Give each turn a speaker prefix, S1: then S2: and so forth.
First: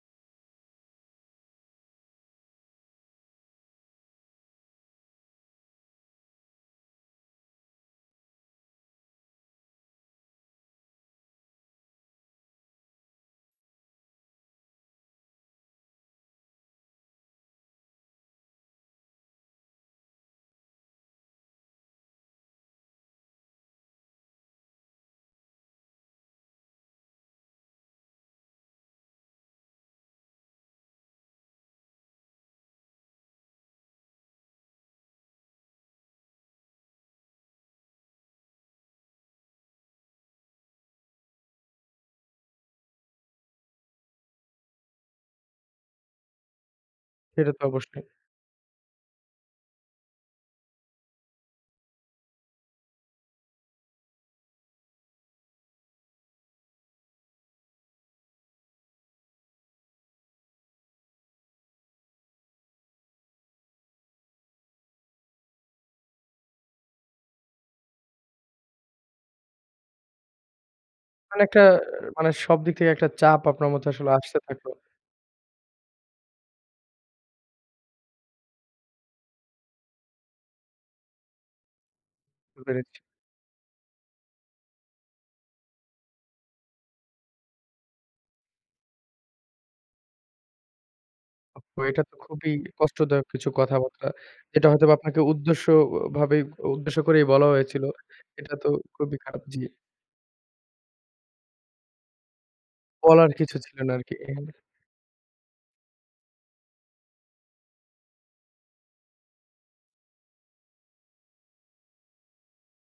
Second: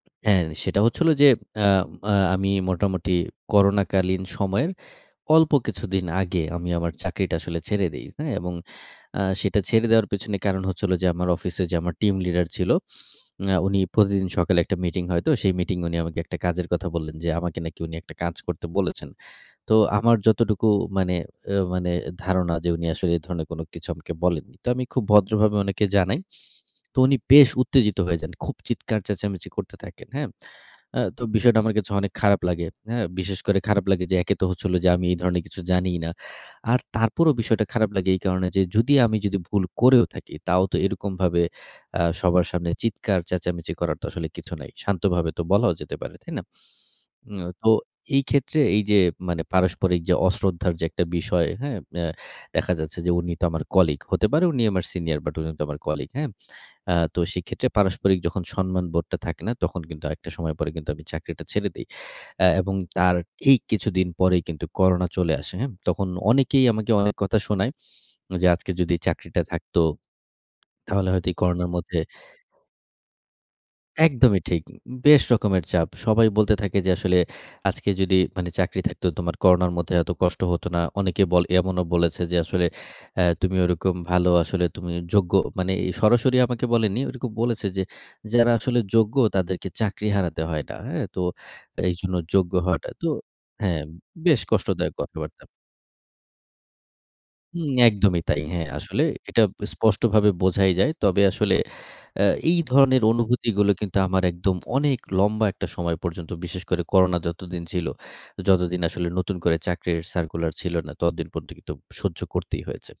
S1: হ্যাঁ, সেটা হচ্ছিল যে, আ আ আমি মোটামুটি করোনাকালীন সময়ের অল্প কিছুদিন আগে আমি আমার চাকরিটা আসলে ছেড়ে দেই, হ্যাঁ? এবং আ সেটা ছেড়ে দেওয়ার পেছনে কারণ হচ্ছে হলো যে, আমার অফিসে যে, আমার টিম লিডার ছিল, আ উনি প্রতিদিন সকালে একটা মিটিং হয়তো। সেই মিটিং উনি আমাকে একটা কাজের কথা বললেন যে, আমাকে নাকি উনি একটা কাজ করতে বলেছেন। তো আমার যতটুকু মানে এ মানে ধারণা যে, উনি আসলে এ ধরনের কিছু আমাকে বলেননি তো আমি খুব ভদ্রভাবে উনাকে জানাই। তো উনি বেশ উত্তেজিত হয়ে যান। খুব চিৎকার চেঁচামেচি করতে থাকেন, হ্যাঁ। আ তো বিষয়টা আমার কাছে অনেক খারাপ লাগে হ্যাঁ, বিশেষ করে খারাপ লাগে যে, একে তো হচ্ছিল যে, আমি এই ধরণের কিছু জানিই না। আর তারপরও বিষয়টা খারাপ লাগে এই কারণে যে, "যদি আমি যদি ভুল করেও থাকি", তাও তো এরকমভাবে আ সবার সামনে চিৎকার চেঁচামেচি করার তো আসলে কিছু নাই শান্তভাবে তো বলাও যেতে পারে। তাই না? হুম,
S2: সেটা তো
S1: তো
S2: অবশ্যই।
S1: এই ক্ষেত্রে এই যে, মানে পারস্পরিক যে, অশ্রদ্ধার যে, একটা বিষয় হ্যাঁ, এ্যা দেখা যাচ্ছে যে, উনি তো আমার কলিগ হতে পারে উনি আমার সিনিয়র বাট উনি তো আমার কলিগ হ্যাঁ। আ তো সেক্ষেত্রে পারস্পরিক যখন সম্মান বোধটা থাকে না, তখন কিন্তু একটা সময় পরে কিন্তু আমি চাকরিটা ছেড়ে দেই আ এবং তার ঠিক কিছুদিন পরেই কিন্তু করোনা চলে আসে হ্যাঁ, তখন অনেকেই আমাকে অনেক কথা শোনায়। যে, আজকে যদি চাকরিটা থাকতো তাহলে হয়তো এই
S2: মানে একটা
S1: করোনার মধ্যে
S2: মানে সব দিক থেকে একটা চাপ আপনার মধ্যে আসলে আসতে
S1: একদমই ঠিক
S2: থাকলো।
S1: বেশ রকমের চাপ সবাই বলতে থাকে যে, আসলে আজকে যদি মানে চাকরি থাকতো তোমার করোনার মধ্যে এত কষ্ট হত না। অনেকে বলে, এমনও বলেছে যে, আসলে
S2: বেড়েছে।
S1: হ্যাঁ, তুমি ওরকম ভালো আসলে তুমি যোগ্য মানে সরাসরি আমাকে বলেনি। ওরকম বলেছে যে, যারা আসলে যোগ্য তাদেরকে চাকরি হারাতে হয় না হ্যাঁ, তো
S2: ওহ! হো এটা
S1: এইজন্য
S2: তো খুবই
S1: যোগ্য হওয়াটা তো
S2: কষ্টদায়ক কিছু
S1: হ্যাঁ,
S2: কথাবার্তা।
S1: বেশ
S2: এটা হয়তো
S1: কষ্টদায়ক
S2: আপনাকে
S1: কথাবার্তা।
S2: উদ্দেশ্য ও, ও ভাবেই, উদ্দেশ্য করেই বলা
S1: হুম,
S2: হয়েছিল।
S1: একদমই তাই
S2: এটা
S1: হ্যাঁ,
S2: তো
S1: আসলে
S2: খুবই
S1: এটা
S2: খারাপ জি।
S1: স্পষ্টভাবে বোঝাই যায়। তবে আসলে আ এই ধরনের
S2: বলার কিছু
S1: অনুভূতিগুলো
S2: ছিল না
S1: কিন্তু
S2: আরকি
S1: আমার একদম
S2: হ্যাঁ।
S1: অনেক লম্বা একটা সময় পর্যন্ত বিশেষ করে করোনা যতদিন ছিল, যতদিন আসলে নতুন করে চাকরির সার্কুলার ছিল না ততদিন পর্যন্ত কিন্তু সহ্য করতেই হয়েছে।